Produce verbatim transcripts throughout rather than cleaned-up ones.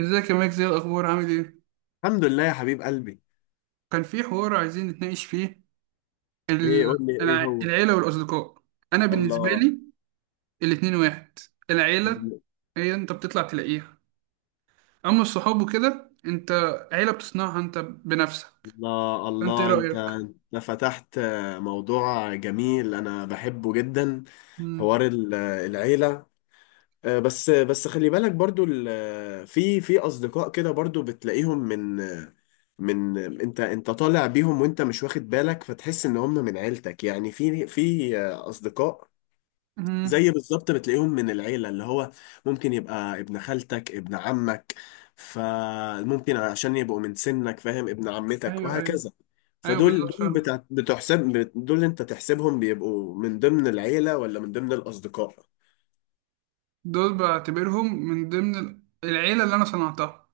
ازيك يا مايك؟ زي الاخبار؟ عامل ايه؟ الحمد لله يا حبيب قلبي. كان في حوار عايزين نتناقش فيه. ال- ايه؟ قول لي ايه الع- هو. العيله والاصدقاء. انا بالنسبه الله، لي الاتنين واحد. العيله هي انت بتطلع تلاقيها، اما الصحاب وكده، انت عيله بتصنعها انت بنفسك. الله، انت ايه الله. انت رايك؟ انت فتحت موضوع جميل، انا بحبه جدا. امم حوار ال- العيلة. آه، بس بس خلي بالك برضو، ال- في في اصدقاء كده برضو بتلاقيهم من من انت انت طالع بيهم وانت مش واخد بالك، فتحس ان هم من عيلتك. يعني في في اصدقاء امم زي بالظبط بتلاقيهم من العيلة، اللي هو ممكن يبقى ابن خالتك، ابن عمك، فممكن عشان يبقوا من سنك، فاهم، ابن عمتك ايوه، ايوه، وهكذا. ايوه، فدول بالظبط دول فاهم. بتاع بتحسب بت- دول انت تحسبهم، بيبقوا من ضمن العيلة ولا من ضمن الأصدقاء؟ دول بعتبرهم من ضمن ال- العيله اللي انا صنعتها.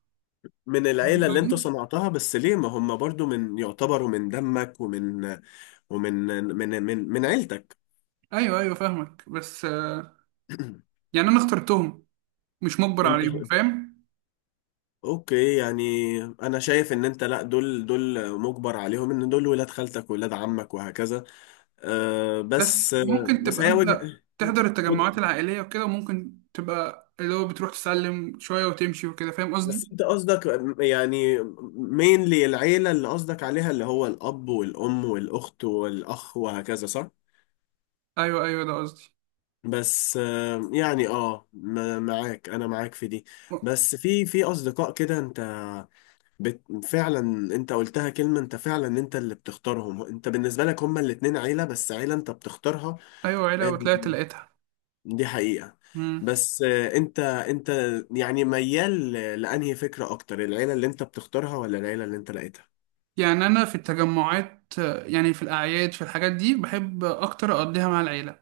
من فاهم العيلة اللي انت قصدي؟ صنعتها، بس ليه؟ ما هم برضو من يعتبروا من دمك ومن ومن من من من عيلتك. ايوه، ايوه، فاهمك. بس آه، يعني انا اخترتهم، مش مجبر انت. عليهم، فاهم؟ اوكي يعني، انا شايف ان انت، لا، دول دول مجبر عليهم، ان دول ولاد خالتك ولاد عمك وهكذا. أه بس بس، أه ممكن بس تبقى هي انت وجه. تحضر التجمعات العائلية وكده، وممكن تبقى اللي هو بتروح تسلم شوية وتمشي وكده. فاهم قصدي؟ بس انت قصدك، يعني، مينلي العيلة اللي قصدك عليها، اللي هو الاب والام والاخت والاخ وهكذا، صح؟ أيوه، أيوه، ده قصدي. بس أه يعني اه م- معاك، انا معاك في دي. بس في في اصدقاء كده انت بت... فعلا، انت قلتها كلمة، انت فعلا انت اللي بتختارهم. انت بالنسبة لك هما الاتنين عيلة، بس عيلة انت بتختارها. أيوه عيلة آه، وطلعت لقيتها. دي حقيقة. مم. بس آه، انت انت يعني ميال ل- لأنهي فكرة اكتر؟ العيلة اللي انت بتختارها ولا العيلة اللي انت لقيتها؟ يعني أنا في التجمعات، يعني في الأعياد، في الحاجات دي بحب أكتر أقضيها مع العيلة.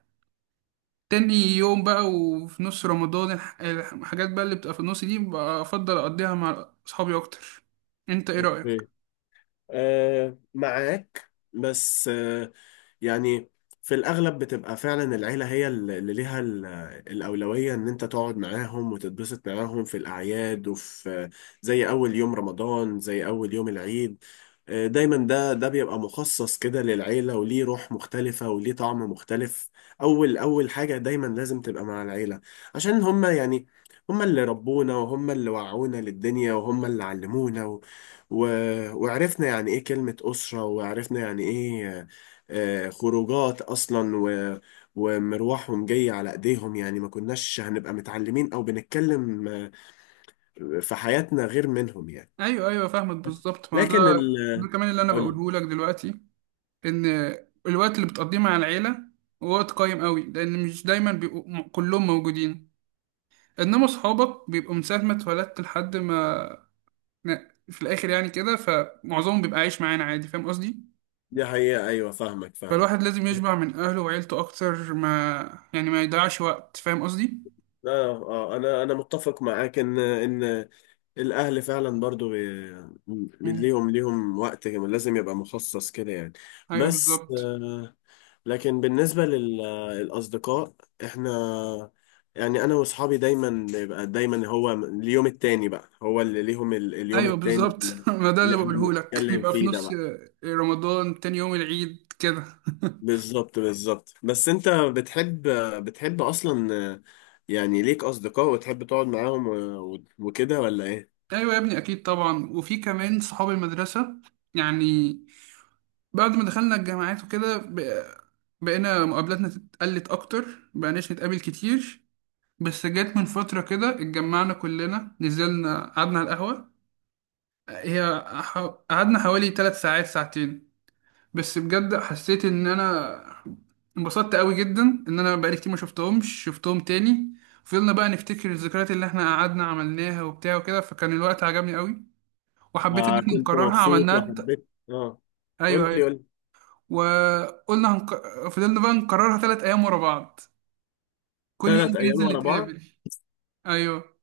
تاني يوم بقى وفي نص رمضان، الح- الحاجات بقى اللي بتبقى في النص دي بفضل أقضيها مع أصحابي أكتر. أنت إيه رأيك؟ اوكي، آه معاك، بس يعني في الأغلب بتبقى فعلا العيلة هي اللي ليها ال- الأولوية، إن أنت تقعد معاهم وتتبسط معاهم في الأعياد وفي، زي أول يوم رمضان، زي أول يوم العيد. آه، دايما ده ده بيبقى مخصص كده للعيلة، وليه روح مختلفة وليه طعم مختلف. أول أول حاجة دايما لازم تبقى مع العيلة، عشان هما، يعني، هما اللي ربونا، وهما اللي وعونا للدنيا، وهما اللي علمونا و... و... وعرفنا يعني إيه كلمة أسرة، وعرفنا يعني إيه، آه، خروجات اصلا، و... ومروحهم جاي على ايديهم. يعني ما كناش هنبقى متعلمين او بنتكلم، آه، في حياتنا، غير منهم يعني. أيوه، أيوه، فاهمك بالظبط، ما هو لكن ده ال... ده كمان اللي أنا قول. بقوله لك دلوقتي، ان الوقت اللي بتقضيه مع العيله هو وقت قيم قوي، لان مش دايما بيبقوا م- كلهم موجودين. انما صحابك بيبقوا من ساعه ما اتولدت لحد ما ن- في الاخر يعني كده، فمعظمهم بيبقى عايش معانا عادي، فاهم قصدي؟ دي حقيقة، ايوه فاهمك، فاهم. فالواحد لازم يشبع من اهله وعيلته اكتر، ما يعني ما يضيعش وقت، فاهم قصدي؟ اه، اه، انا انا متفق معاك ان ان الاهل فعلا برضو بي... م- مم. ليهم ليهم وقت لازم يبقى مخصص كده، يعني. ايوه بس، بالظبط. آه، لكن بالنسبة للأصدقاء، إحنا، يعني، أنا وأصحابي دايما بيبقى، دايما هو اليوم التاني بقى هو اللي ليهم ال- اليوم ايوه التاني، بالظبط. ما ده اللي اللي إحنا بقوله لك، بنتكلم يبقى في فيه ده نص بقى. رمضان، تاني يوم العيد كده. بالظبط، بالظبط. بس أنت بتحب، بتحب أصلا، يعني ليك أصدقاء وتحب تقعد معاهم و- و- وكده ولا إيه؟ ايوه يا ابني، اكيد طبعا، وفي كمان صحاب المدرسه. يعني بعد ما دخلنا الجامعات وكده ب- بقينا مقابلاتنا اتقلت أكتر، مبقناش نتقابل كتير. بس جت من فترة كده اتجمعنا كلنا، نزلنا قعدنا على القهوة. هي ح- قعدنا حوالي تلات ساعات، ساعتين. بس بجد حسيت إن أنا انبسطت قوي جدا، إن أنا بقالي كتير ما شفتهمش، شفتهم تاني. فضلنا بقى نفتكر الذكريات اللي احنا قعدنا عملناها وبتاع وكده، فكان الوقت عجبني قوي. وحبيت إن احنا فكنت نكررها، مبسوط عملناها ت- وحبيت، آه أيوه، قول لي، أيوه. قول لي. وقلنا هنك... فضلنا بقى نكررها ثلاث ايام ورا بعض، كل يوم تلات أيام بننزل ورا بعض؟ نتقابل. ايوه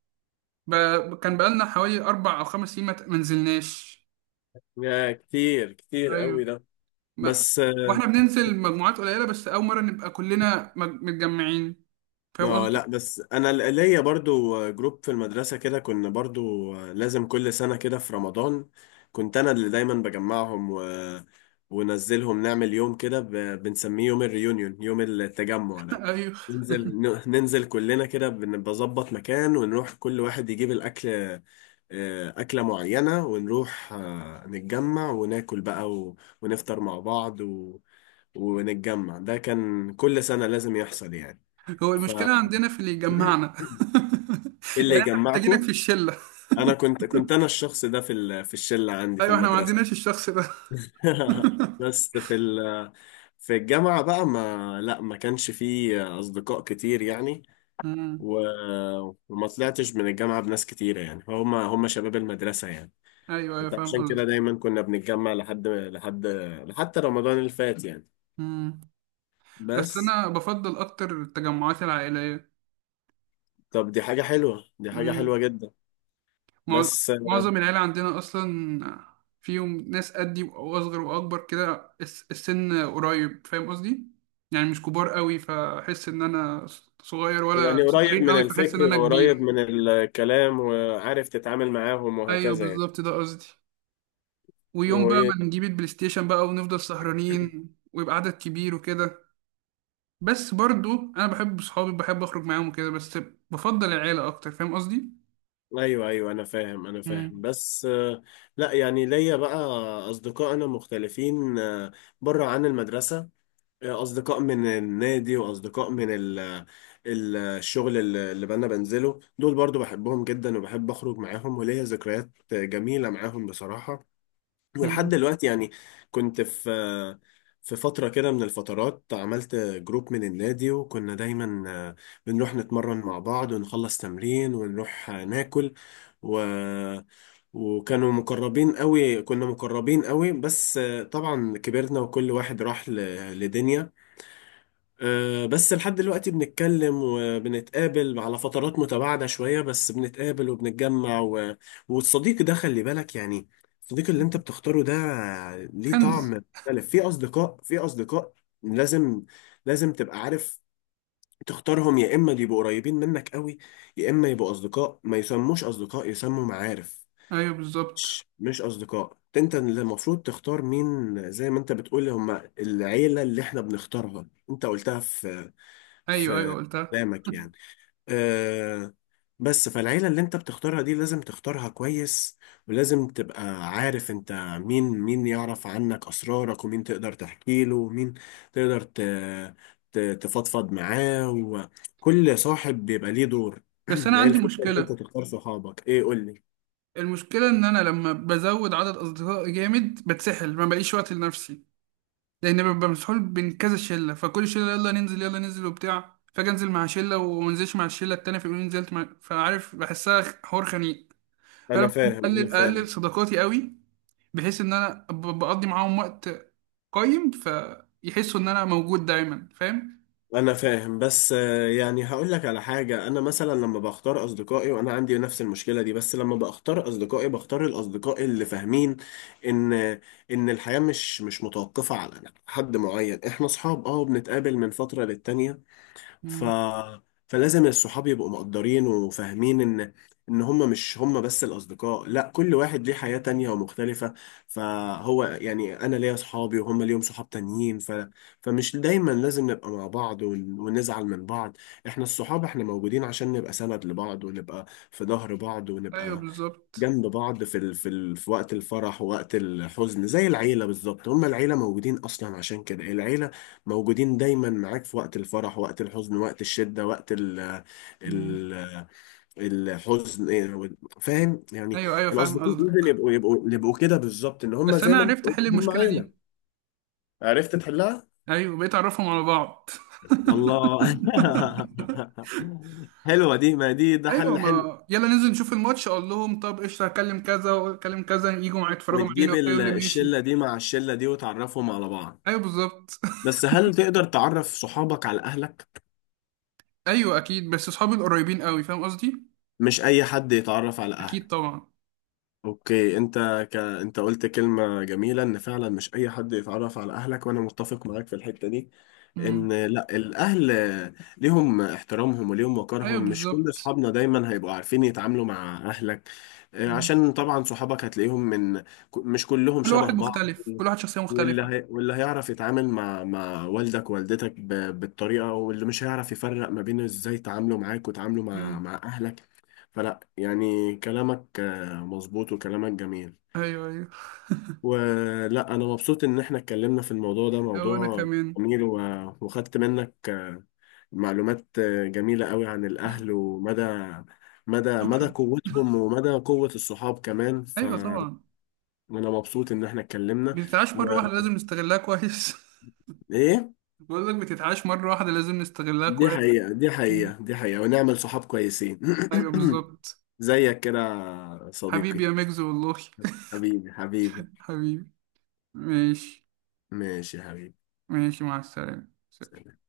ب... كان بقالنا حوالي اربع او خمس سنين ما ت- ما نزلناش. يا، كتير كتير قوي ايوه ده. ما... بس، واحنا بننزل مجموعات قليله، بس اول مره نبقى كلنا مج... متجمعين، فاهم اه لا، قصدي؟ بس انا ل- ليا برضو جروب في المدرسة كده، كنا برضو لازم كل سنة كده في رمضان كنت انا اللي دايما بجمعهم و... ونزلهم نعمل يوم كده، ب... بنسميه يوم الريونيون، يوم التجمع ده. ايوه، ننزل، ن- ننزل كلنا كده، بن- بظبط مكان، ونروح كل واحد يجيب الأكل، آه، أكلة معينة، ونروح آه، نتجمع وناكل بقى، و... ونفطر مع بعض، و... ونتجمع. ده كان كل سنة لازم يحصل، يعني. هو ف، المشكله عندنا في اللي يجمعنا. إيه اللي يعني احنا محتاجينك يجمعكم؟ في الشله. انا كنت كنت انا الشخص ده في ال... في الشله عندي في ايوه، احنا ما المدرسه. عندناش الشخص ده. بس في ال... في الجامعه بقى، ما، لا، ما كانش فيه اصدقاء كتير، يعني مم. و... وما طلعتش من الجامعه بناس كتيره، يعني هم هم شباب المدرسه، يعني. ايوه، ايوه، فاهم عشان كده قصدك. دايما كنا بنتجمع لحد لحد لحد رمضان اللي فات، يعني. مم. بس بس، انا بفضل اكتر التجمعات العائليه. طب، دي حاجه حلوه، دي حاجه مم. حلوه جدا. مع- بس معظم العيلة عندنا أصلا فيهم ناس قدي، وأصغر وأكبر كده، الس- السن قريب، فاهم قصدي؟ يعني مش كبار قوي فأحس إن أنا صغير، ولا يعني قريب صغيرين من قوي فأحس إن الفكر أنا وقريب كبير. من الكلام، وعارف تتعامل معاهم أيوه وهكذا يعني. بالظبط، ده قصدي. ويوم هو بقى ايه؟ ما نجيب البلاي ستيشن بقى ونفضل سهرانين، ويبقى عدد كبير وكده. بس برضو أنا بحب صحابي، بحب أخرج معاهم وكده، بس بفضل العيلة أكتر، فاهم قصدي؟ ايوه، ايوه، انا فاهم، انا فاهم، مم. بس آه، لا يعني ليا بقى اصدقاء انا مختلفين، آه، بره عن المدرسة. آه، اصدقاء من النادي واصدقاء من ال ال- الشغل اللي اللي انا بنزله. دول برضو بحبهم جدا، وبحب اخرج معاهم، وليا ذكريات جميلة معاهم بصراحة، ولحد مم. دلوقتي يعني. كنت في في فترة كده من الفترات، عملت جروب من النادي وكنا دايما آه، بنروح نتمرن مع بعض، ونخلص تمرين ونروح آه، ناكل و وكانوا مقربين قوي، كنا مقربين قوي. بس آه، طبعا كبرنا وكل واحد راح ل- لدنيا. آه، بس لحد دلوقتي بنتكلم وبنتقابل على فترات متباعدة شوية، بس بنتقابل وبنتجمع و... والصديق ده خلي بالك، يعني، الصديق اللي انت بتختاره ده ليه طعم كنز. مختلف. في أصدقاء، في أصدقاء لازم لازم تبقى عارف تختارهم، يا إما يبقوا قريبين منك قوي، يا إما يبقوا أصدقاء ما يسموش أصدقاء، يسموا معارف. أيوه بالظبط. مش مش أصدقاء، انت اللي المفروض تختار مين، زي ما انت بتقول هم العيلة اللي احنا بنختارها، انت قلتها في أيوه، في أيوه، قلتها. قدامك، يعني، أه. بس، فالعيلة اللي انت بتختارها دي لازم تختارها كويس، ولازم تبقى عارف انت مين مين يعرف عنك أسرارك، ومين تقدر تحكي له، ومين تقدر ت- ت- تفضفض معاه، وكل صاحب بيبقى ليه دور. بس أنا هي عندي الفكرة ان انت مشكلة، تختار صحابك. ايه، قول لي. المشكلة إن أنا لما بزود عدد أصدقائي جامد بتسحل، ما بلاقيش وقت لنفسي، لأن ببقى مسحول بين كذا شلة، فكل شلة يلا ننزل، يلا ننزل وبتاع، فأجي أنزل مع شلة ومنزلش مع الشلة التانية فيقولوا لي نزلت مع، فعارف بحسها خ- حوار خنيق. انا فأنا فاهم، انا بقلل أقلل فاهم، صداقاتي قوي، بحيث إن أنا ب- بقضي معاهم وقت قيم، فيحسوا إن أنا موجود دايما، فاهم؟ انا فاهم، بس آه، يعني هقول لك على حاجة، انا مثلا لما بختار اصدقائي وانا عندي نفس المشكلة دي، بس لما بختار اصدقائي بختار الاصدقاء اللي فاهمين ان ان الحياة مش مش متوقفة على حد معين. احنا اصحاب، اه بنتقابل من فترة للتانية، ف مم. فلازم الصحاب يبقوا مقدرين وفاهمين ان ان هم مش هم بس الاصدقاء. لا، كل واحد ليه حياة تانية ومختلفة، فهو يعني انا ليا صحابي وهم ليهم صحاب تانيين، ف... فمش دايما لازم نبقى مع بعض ون... ونزعل من بعض. احنا الصحاب، احنا موجودين عشان نبقى سند لبعض، ونبقى في ظهر بعض، أيوه ونبقى بالظبط. جنب بعض في ال... في ال... في وقت الفرح ووقت الحزن، زي العيلة بالظبط. هما العيلة موجودين أصلا، عشان كده العيلة موجودين دايما معاك في وقت الفرح، وقت الحزن، وقت الشدة، وقت ال... مم. ال... الحزن، إيه، وال- فاهم يعني. أيوه، أيوه، فاهم الأصدقاء لازم قصدك. يبقوا يبقوا يبقوا كده بالظبط، إن هما بس زي أنا ما أنت عرفت قلت أحل هما المشكلة عيلة. دي. عرفت تحلها؟ أيوه، بقيت أعرفهم على بعض. الله. حلوة دي، ما دي ده ايوه، حل حلو. ما يلا ننزل نشوف الماتش، اقول لهم طب قشطه هكلم كذا واكلم كذا، يجوا معايا يتفرجوا معانا وتجيب وبتاع، ال- يقول لي ماشي. الشلة دي مع الشلة دي، وتعرفهم على بعض. ايوه بالظبط. بس هل تقدر تعرف صحابك على أهلك؟ ايوه اكيد، بس اصحابي القريبين قوي، فاهم قصدي؟ مش أي حد يتعرف على اكيد أهلك. طبعا. أوكي، أنت ك... أنت قلت كلمة جميلة، إن فعلا مش أي حد يتعرف على أهلك، وأنا متفق معاك في الحتة دي. ان، امم لا، الاهل ليهم احترامهم وليهم ايوه وقارهم، مش كل بالظبط. اصحابنا دايما هيبقوا عارفين يتعاملوا مع اهلك. آه، مم. عشان طبعا صحابك هتلاقيهم من ك- مش كلهم كل شبه واحد بعض. مختلف، كل واحد شخصيه واللي مختلفه. هي واللي هيعرف يتعامل مع مع والدك ووالدتك ب- بالطريقة، واللي مش هيعرف يفرق ما بين ازاي تعاملوا معاك وتعاملوا مع امم مع اهلك. فلا يعني كلامك آه، مظبوط، وكلامك جميل، ايوه، ايوه. ولا انا مبسوط ان احنا اتكلمنا في الموضوع ده، او انا موضوع كمان. جميل، و- وخدت منك آه، معلومات آه، جميلة قوي عن الاهل، ومدى مدى مدى شكرا. قوتهم، ومدى قوة الصحاب كمان. ايوه فانا طبعا. مبسوط ان احنا اتكلمنا. بتتعاش مره واحده، لازم نستغلها كويس. وايه؟ بقول لك بتتعاش مره واحده، لازم نستغلها دي كويس. حقيقة، دي مم. حقيقة، دي حقيقة، ونعمل صحاب كويسين. ايوه بالظبط. زيك كده، يا حبيبي صديقي. يا ميجز والله. حبيبي، حبيبي. حبيبي. ماشي. ماشي يا حبيبي. ماشي مع السلامة. سلام.